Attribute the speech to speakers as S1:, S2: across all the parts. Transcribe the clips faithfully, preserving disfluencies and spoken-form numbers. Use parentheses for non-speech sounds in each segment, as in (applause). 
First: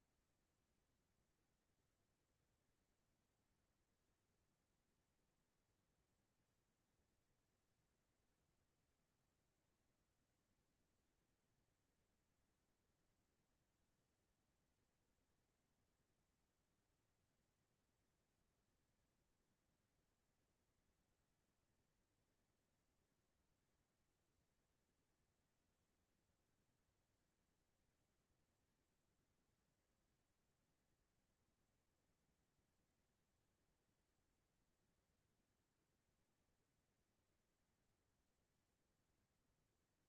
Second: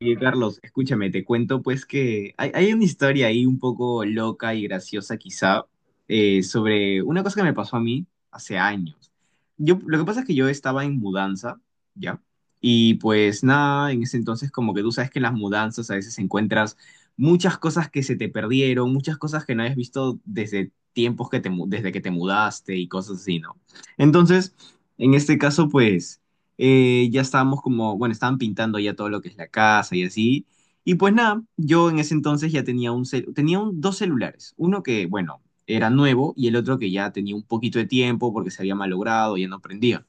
S1: Oye, Carlos, escúchame, te cuento pues que hay, hay una historia ahí un poco loca y graciosa quizá eh, sobre una cosa que me pasó a mí hace años. Yo, lo que pasa es que yo estaba en mudanza, ¿ya? Y pues nada, en ese entonces como que tú sabes que en las mudanzas a veces encuentras muchas cosas que se te perdieron, muchas cosas que no habías visto desde tiempos que te, mu- desde que te mudaste y cosas así, ¿no? Entonces, en este caso pues eh, ya estábamos como, bueno, estaban pintando ya todo lo que es la casa y así. Y pues nada, yo en ese entonces ya tenía un cel- tenía un- dos celulares, uno que, bueno, era nuevo y el otro que ya tenía un poquito de tiempo porque se había malogrado, ya no prendía.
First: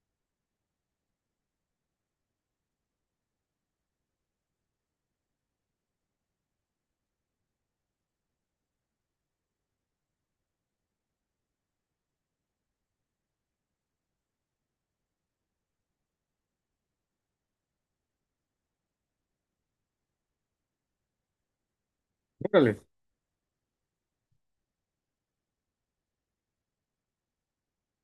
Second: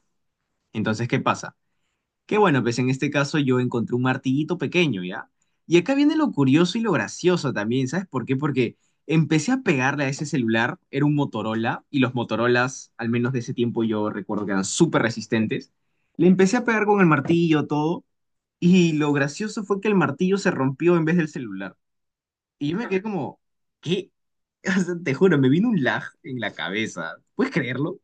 S1: Entonces, ¿qué pasa? Que bueno, pues en este caso yo encontré un martillito pequeño, ¿ya? Y acá viene lo curioso y lo gracioso también, ¿sabes por qué? Porque empecé a pegarle a ese celular, era un Motorola, y los Motorolas, al menos de ese tiempo yo recuerdo que eran súper resistentes. Le empecé a pegar con el martillo, todo, y lo gracioso fue que el martillo se rompió en vez del celular. Y
S2: Órale.
S1: yo me quedé como, ¿qué? (laughs) O sea, te juro, me vino un lag en la cabeza. ¿Puedes creerlo?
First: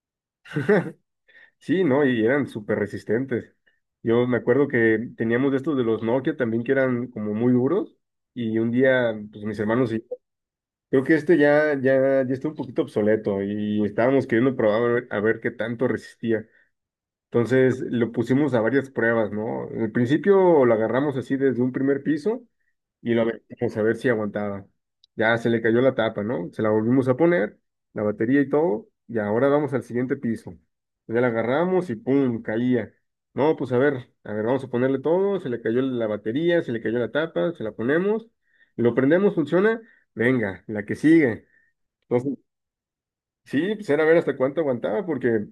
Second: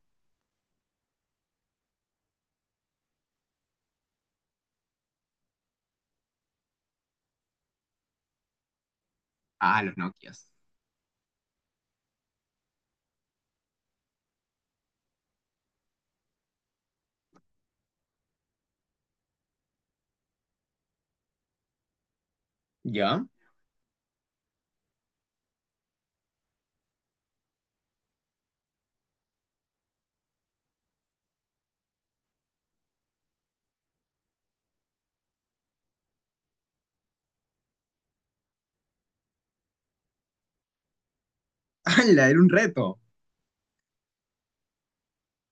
S2: Sí, ¿no? Y eran súper resistentes. Yo me acuerdo que teníamos de estos de los Nokia también que eran como muy duros y un día, pues mis
S1: Ah,
S2: hermanos
S1: los
S2: y
S1: Nokias.
S2: creo que este ya, ya, ya está un poquito obsoleto y estábamos queriendo probar a ver, a ver qué tanto resistía. Entonces lo pusimos a varias pruebas, ¿no? Al principio lo agarramos así desde un primer piso y lo
S1: ¿Ya?
S2: aventamos a ver si aguantaba. Ya se le cayó la tapa, ¿no? Se la volvimos a poner, la batería y todo, y ahora vamos al siguiente piso. Ya la agarramos y ¡pum! Caía. No, pues a ver, a ver, vamos a ponerle todo, se le cayó la batería, se le cayó la tapa, se la ponemos, lo prendemos, funciona, venga, la que sigue.
S1: (laughs) ¡Hala!
S2: Entonces,
S1: Era un reto.
S2: sí, pues era ver hasta cuánto aguantaba, porque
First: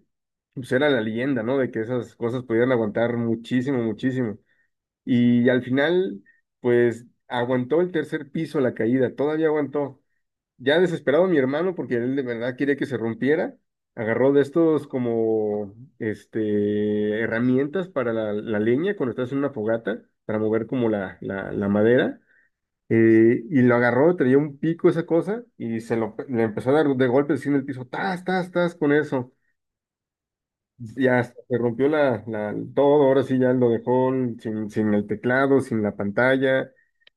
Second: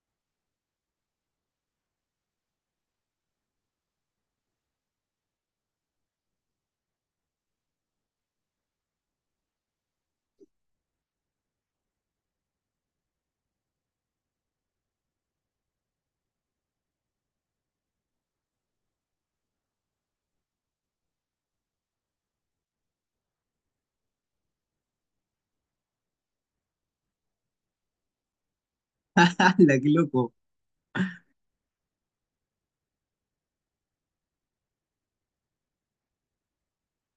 S2: pues era la leyenda, ¿no? De que esas cosas podían aguantar muchísimo, muchísimo. Y al final, pues aguantó el tercer piso la caída, todavía aguantó. Ya desesperado mi hermano, porque él de verdad quería que se rompiera, agarró de estos como este, herramientas para la, la leña cuando estás en una fogata, para mover como la, la, la madera. Eh, y lo agarró, traía un pico esa cosa, y se lo le empezó a dar de golpes así en el piso, tas, tas, tas, con eso.
S1: (laughs) ¡Hala! ¡Qué loco!
S2: Ya hasta se rompió la, la- todo, ahora sí ya lo dejó sin, sin el teclado, sin la pantalla,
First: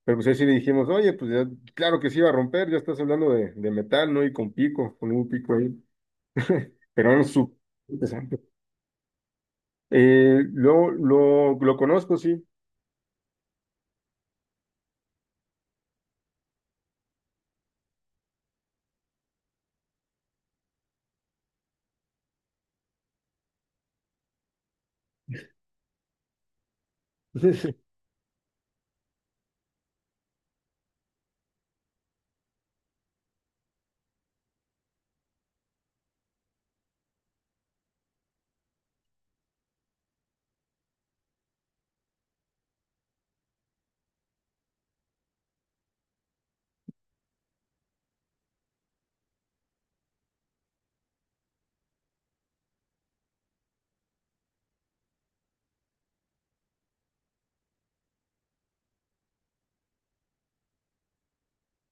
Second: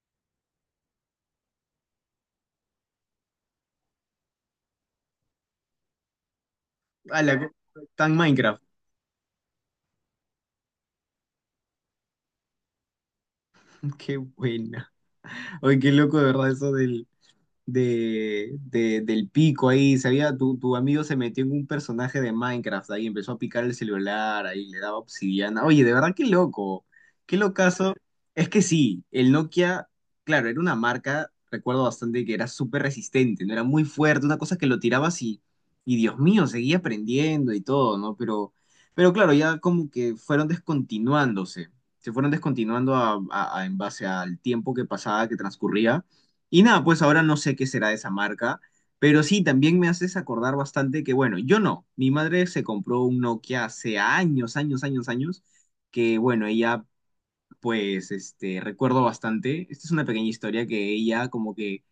S2: pero pues ahí sí le dijimos, oye, pues ya, claro que se iba a romper, ya estás hablando de, de metal, ¿no? Y con pico, con un pico ahí, pero
S1: A
S2: eran
S1: la,
S2: súper
S1: tan
S2: interesantes.
S1: Minecraft.
S2: Eh, lo, lo, lo conozco, sí.
S1: (laughs) Qué buena. Oye, qué loco de verdad eso del, de, de- del pico ahí, sabía, tu, tu amigo se metió en un personaje de Minecraft ahí, empezó a picar el celular, ahí le daba obsidiana. Oye, de verdad, qué loco, qué
S2: (laughs)
S1: locazo. Es que sí, el Nokia, claro, era una marca, recuerdo bastante que era súper resistente, no era muy fuerte, una cosa que lo tirabas y, y Dios mío, seguía aprendiendo y todo, ¿no? Pero, pero claro, ya como que fueron descontinuándose. Se fueron descontinuando a- a- a- en base al tiempo que pasaba, que transcurría. Y nada, pues ahora no sé qué será de esa marca, pero sí, también me haces acordar bastante que, bueno, yo no, mi madre se compró un Nokia hace años, años, años, años, que bueno, ella pues, este, recuerdo bastante, esta es una pequeña historia que ella como que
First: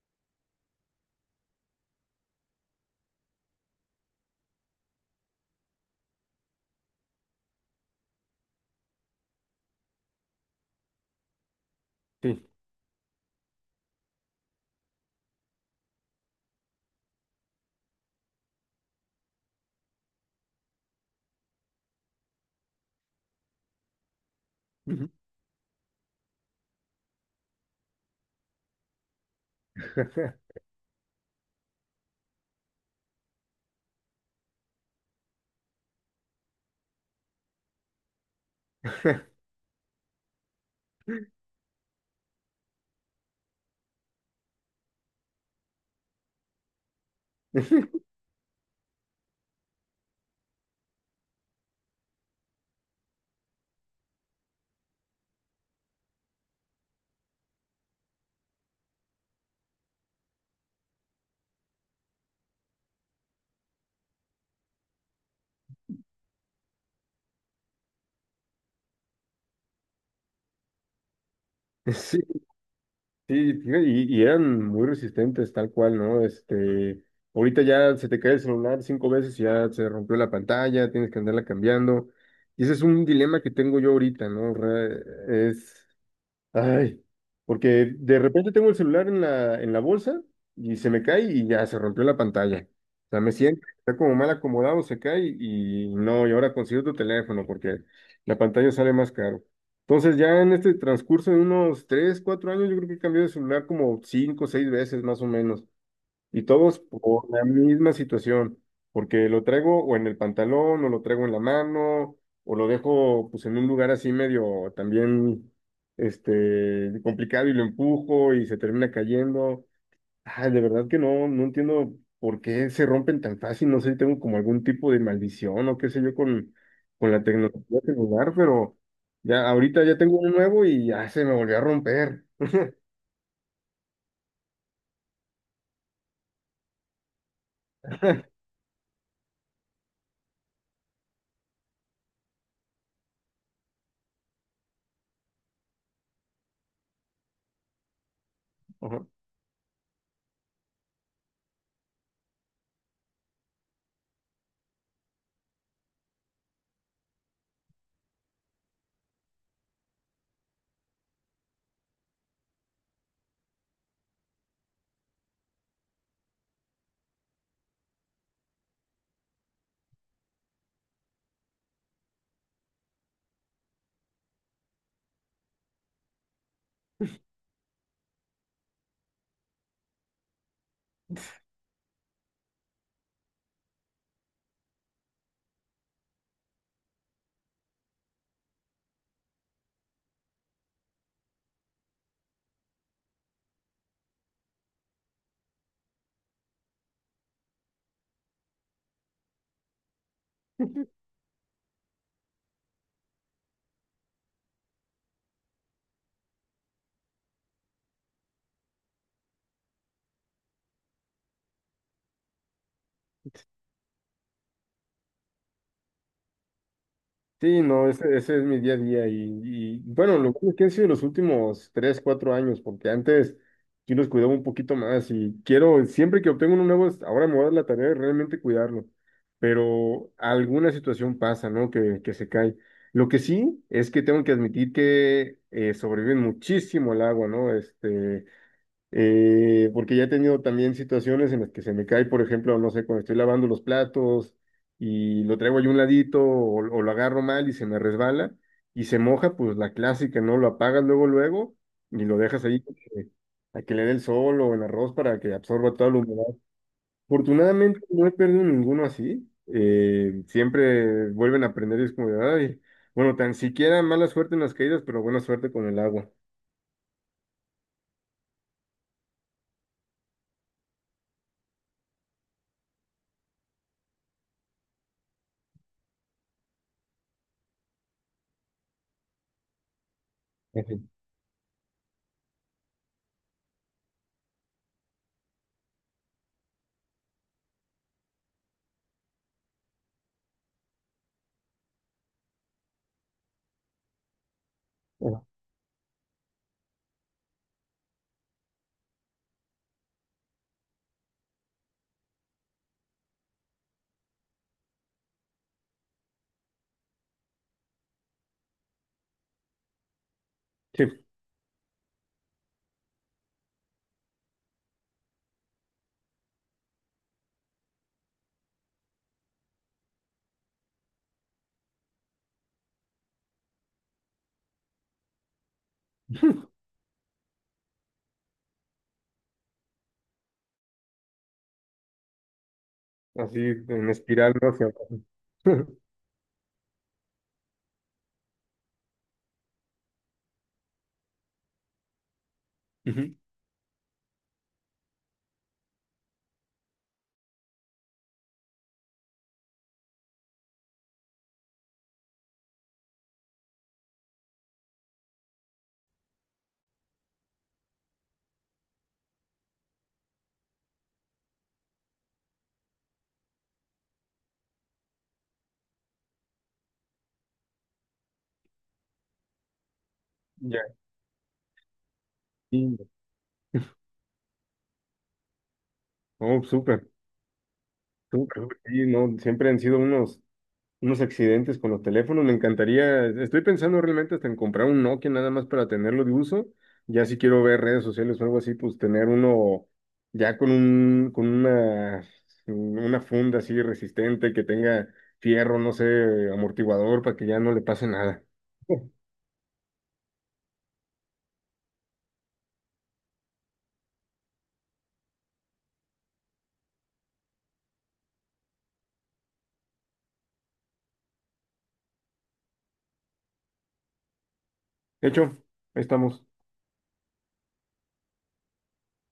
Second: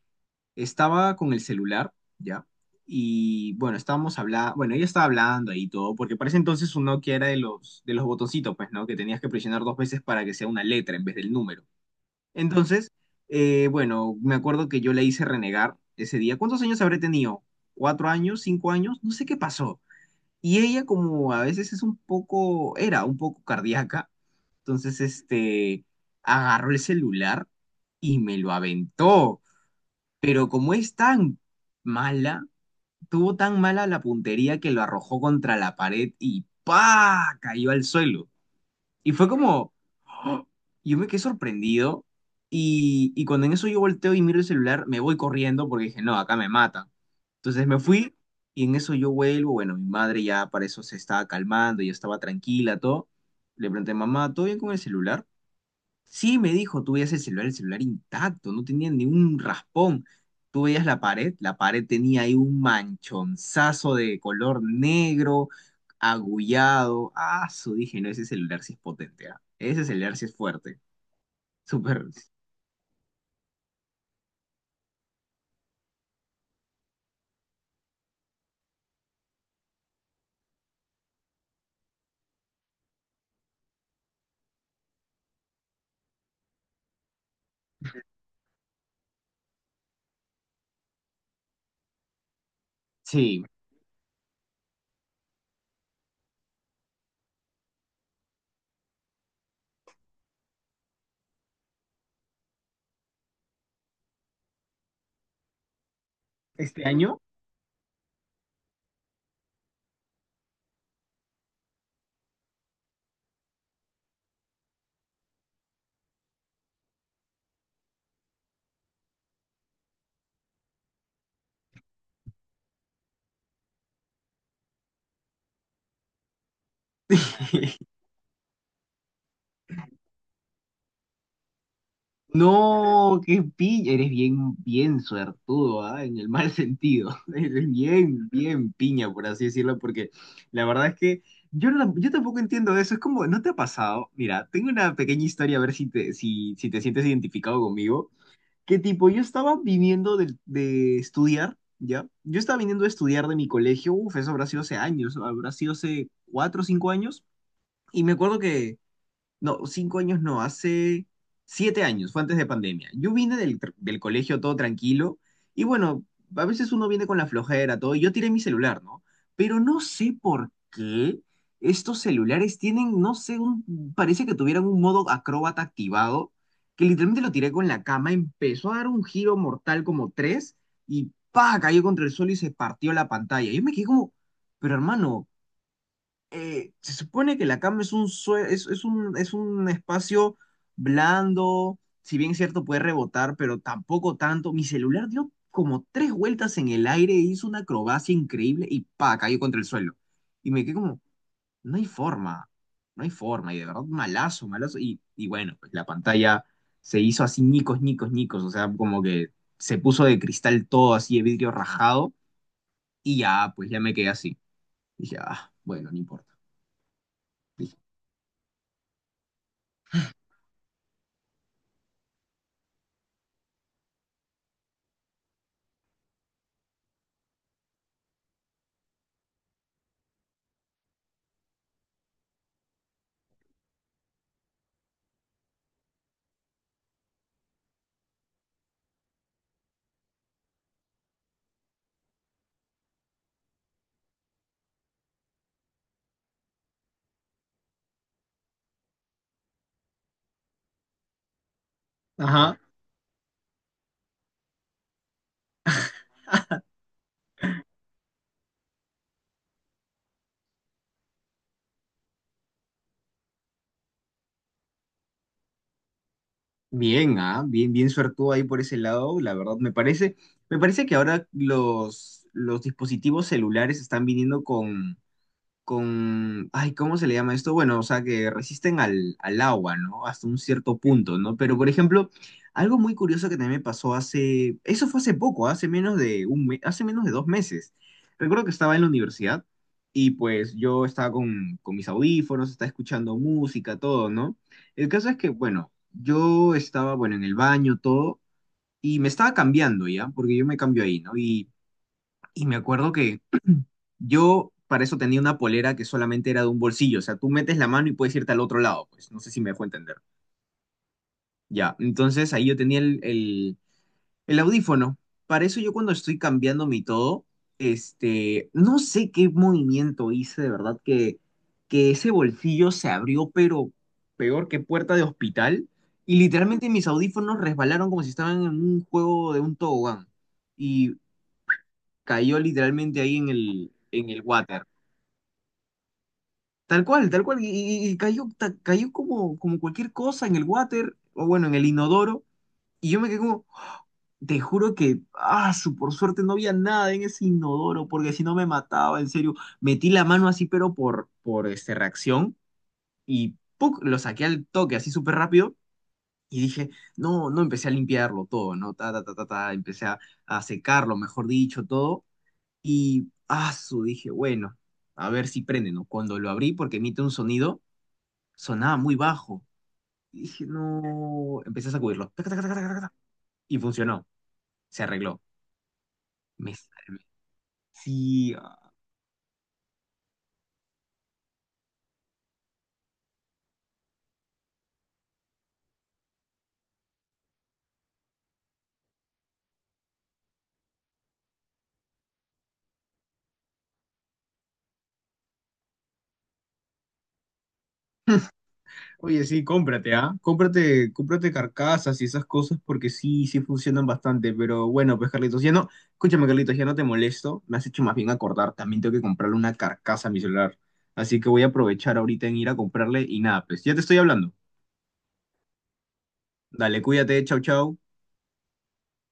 S1: estaba con el celular, ¿ya? Y bueno, estábamos hablando, bueno, ella estaba hablando ahí todo, porque para ese entonces un Nokia era de los, de los botoncitos, pues, ¿no? Que tenías que presionar dos veces para que sea una letra en vez del número.
S2: Sí.
S1: Entonces, eh, bueno, me acuerdo que yo le hice renegar ese día. ¿Cuántos años habré tenido? ¿Cuatro años? ¿Cinco años? No sé qué pasó. Y ella como a veces es un poco, era un poco cardíaca, entonces
S2: Ujú.
S1: este, agarró el celular y me lo aventó. Pero como es tan mala, tuvo tan mala la puntería que lo arrojó contra la pared y ¡pa! Cayó al suelo. Y fue como, ¡oh! yo me quedé sorprendido. Y, y cuando en eso yo volteo y miro el celular, me voy corriendo porque dije, no, acá me matan. Entonces me fui y en eso yo vuelvo. Bueno, mi madre ya para eso se estaba calmando, ya estaba tranquila, todo. Le pregunté, mamá, ¿todo bien con el celular? Sí, me dijo, tú veías el celular, el celular intacto, no tenía ni un raspón. Tú veías la pared, la pared tenía ahí un manchonzazo de color negro, agullado. Ah, su dije, no, ese celular sí es potente, ah. Ese celular sí es fuerte.
S2: (laughs)
S1: Súper,
S2: Sí, sí, fíjate, y, y eran muy resistentes, tal cual, ¿no? Este, ahorita ya se te cae el celular cinco veces y ya se rompió la pantalla, tienes que andarla cambiando. Y ese es un dilema que tengo yo ahorita, ¿no? Re- Es Ay, porque de repente tengo el celular en la, en la bolsa y se me cae y ya se rompió la pantalla. O sea, me
S1: sí.
S2: siento, está como mal acomodado, se cae y no, y ahora consigo tu teléfono porque la pantalla sale más caro. Entonces ya en este transcurso de unos tres cuatro años yo creo que he cambiado de celular como cinco seis veces más o menos. Y todos
S1: Este año
S2: por la misma situación, porque lo traigo o en el pantalón, o lo traigo en la mano, o lo dejo pues en un lugar así medio también este complicado y lo empujo y se termina cayendo. Ay, de verdad que no, no entiendo por qué se rompen tan fácil, no sé si tengo como algún tipo de maldición o qué sé yo con, con, la tecnología
S1: (laughs)
S2: celular, pero ya ahorita ya tengo uno nuevo y ya se me volvió a romper.
S1: No, qué piña. Eres bien, bien suertudo, ¿ah? En el mal sentido. (laughs) Eres bien, bien piña, por así decirlo, porque la verdad es que yo, no la- yo tampoco entiendo eso. Es como, ¿no te ha pasado? Mira, tengo una pequeña historia, a ver si te, si, si te sientes identificado conmigo. Que
S2: Ajá.
S1: tipo, yo estaba viniendo de, de estudiar, ¿ya? Yo estaba viniendo de estudiar de mi colegio. Uf, eso habrá sido hace años, habrá sido hace cuatro o cinco años. Y me acuerdo que no, cinco años no, hace siete años, fue antes de pandemia. Yo vine del, tr- del colegio todo tranquilo y bueno, a veces uno viene con la flojera, todo, y yo tiré mi celular, ¿no? Pero no sé por qué estos celulares tienen, no sé, un- parece que tuvieran un modo acróbata activado, que literalmente lo tiré con la cama, empezó a dar un giro mortal como tres y pa, cayó contra el suelo y se partió la pantalla. Yo me quedé como, pero hermano eh, se supone que la cama es un, sue- es, es un, es un espacio blando, si bien es cierto puede rebotar, pero tampoco tanto. Mi celular dio como tres vueltas en el aire, hizo una acrobacia increíble y pa, cayó contra el suelo. Y me quedé como, no hay forma, no hay forma, y de verdad malazo, malazo. Y, y bueno, pues la pantalla se hizo así ñicos, ñicos, ñicos, o sea, como que se puso de cristal todo así de vidrio rajado y ya, pues ya me quedé así. Dije, ah, bueno, no importa.
S2: Sí,
S1: Dije,
S2: no, ese, ese es mi día a día y, y, bueno, lo bueno es que han sido los últimos tres, cuatro años, porque antes yo los cuidaba un poquito más y quiero, siempre que obtengo uno nuevo, es- ahora me voy a dar la tarea de realmente cuidarlo, pero alguna situación pasa, ¿no? Que, que se cae. Lo que sí es que tengo que admitir que eh, sobreviven muchísimo al agua, ¿no? Este, eh, porque ya he tenido también situaciones en las que se me cae, por ejemplo, no sé, cuando estoy lavando los platos y lo traigo ahí un ladito o, o lo agarro mal y se me resbala y se moja, pues la clásica, ¿no? Lo apagas luego, luego y lo dejas
S1: Ajá.
S2: ahí eh, a que le dé el sol o el arroz para que absorba toda la humedad. Afortunadamente no he perdido ninguno así. Eh, siempre vuelven a aprender y es como de, ay, bueno, tan siquiera mala suerte en las caídas, pero buena suerte con el agua.
S1: Bien, ah, bien, bien suertudo ahí por ese lado, la verdad me parece, me parece que ahora los, los dispositivos celulares están viniendo con, con, ay, ¿cómo se le llama esto? Bueno, o sea, que resisten al, al agua, ¿no? Hasta un cierto
S2: Ujú.
S1: punto, ¿no? Pero, por ejemplo, algo muy curioso que también me pasó hace, eso fue hace poco, hace menos de un me- hace menos de dos meses. Recuerdo que estaba en la universidad y pues yo estaba con, con mis audífonos, estaba escuchando música, todo, ¿no? El caso es
S2: Ujú.
S1: que, bueno, yo estaba, bueno, en el baño, todo, y me estaba cambiando ya, porque yo me cambio ahí, ¿no? Y, y me acuerdo yo para eso tenía una polera que solamente era de un bolsillo, o sea, tú metes la mano y puedes irte al otro lado, pues no sé si me dejó entender.
S2: Sí,
S1: Ya, entonces ahí yo tenía el, el, el audífono. Para eso yo cuando estoy cambiando mi todo, este, no sé qué movimiento hice, de verdad que, que ese bolsillo se abrió, pero peor que puerta de hospital, y literalmente mis audífonos resbalaron como si estaban en un juego de un tobogán, y cayó literalmente ahí en
S2: así
S1: el,
S2: en
S1: en el
S2: espiral, ¿no?
S1: water.
S2: Hacia abajo. (laughs)
S1: Tal cual, tal cual. Y, y- y cayó, ta- cayó como, como cualquier cosa en el water, o bueno, en el inodoro. Y yo me
S2: Ujú.
S1: quedé como, te juro que, ah, su- por suerte no había nada en ese inodoro, porque si no me mataba, en serio. Metí la mano así, pero por, por este, reacción, y ¡puc! Lo saqué al toque, así súper rápido. Y dije, no, no, empecé a limpiarlo todo, ¿no? Ta, ta, ta, ta, ta, empecé a, a secarlo, mejor dicho, todo. Y, ah, su, dije, bueno, a ver si prende, ¿no? Cuando lo abrí, porque emite un sonido sonaba muy bajo. Y dije,
S2: Ya,
S1: no, empecé a sacudirlo. Taca, taca, taca, taca,
S2: sí.
S1: taca, taca, y funcionó, se arregló.
S2: Oh,
S1: Me,
S2: súper,
S1: salvé. Sí,
S2: súper, súper,
S1: ah.
S2: sí, no, siempre han sido unos, unos accidentes con los teléfonos. Me encantaría, estoy pensando realmente hasta en comprar un Nokia nada más para tenerlo de uso. Ya si quiero ver redes sociales o algo así, pues tener uno ya con un, con una, una funda así resistente que tenga fierro, no sé, amortiguador para que ya no le pase nada.
S1: Oye, sí, cómprate, ¿ah? Cómprate, cómprate carcasas y esas cosas porque sí, sí funcionan bastante. Pero bueno, pues Carlitos, ya no, escúchame, Carlitos, ya no te molesto. Me has hecho más bien acordar. También tengo que comprarle una carcasa a mi celular. Así que voy a aprovechar ahorita en ir a comprarle y nada, pues ya te estoy hablando.
S2: (laughs) Hecho, ahí estamos.
S1: Dale, cuídate, chau, chau.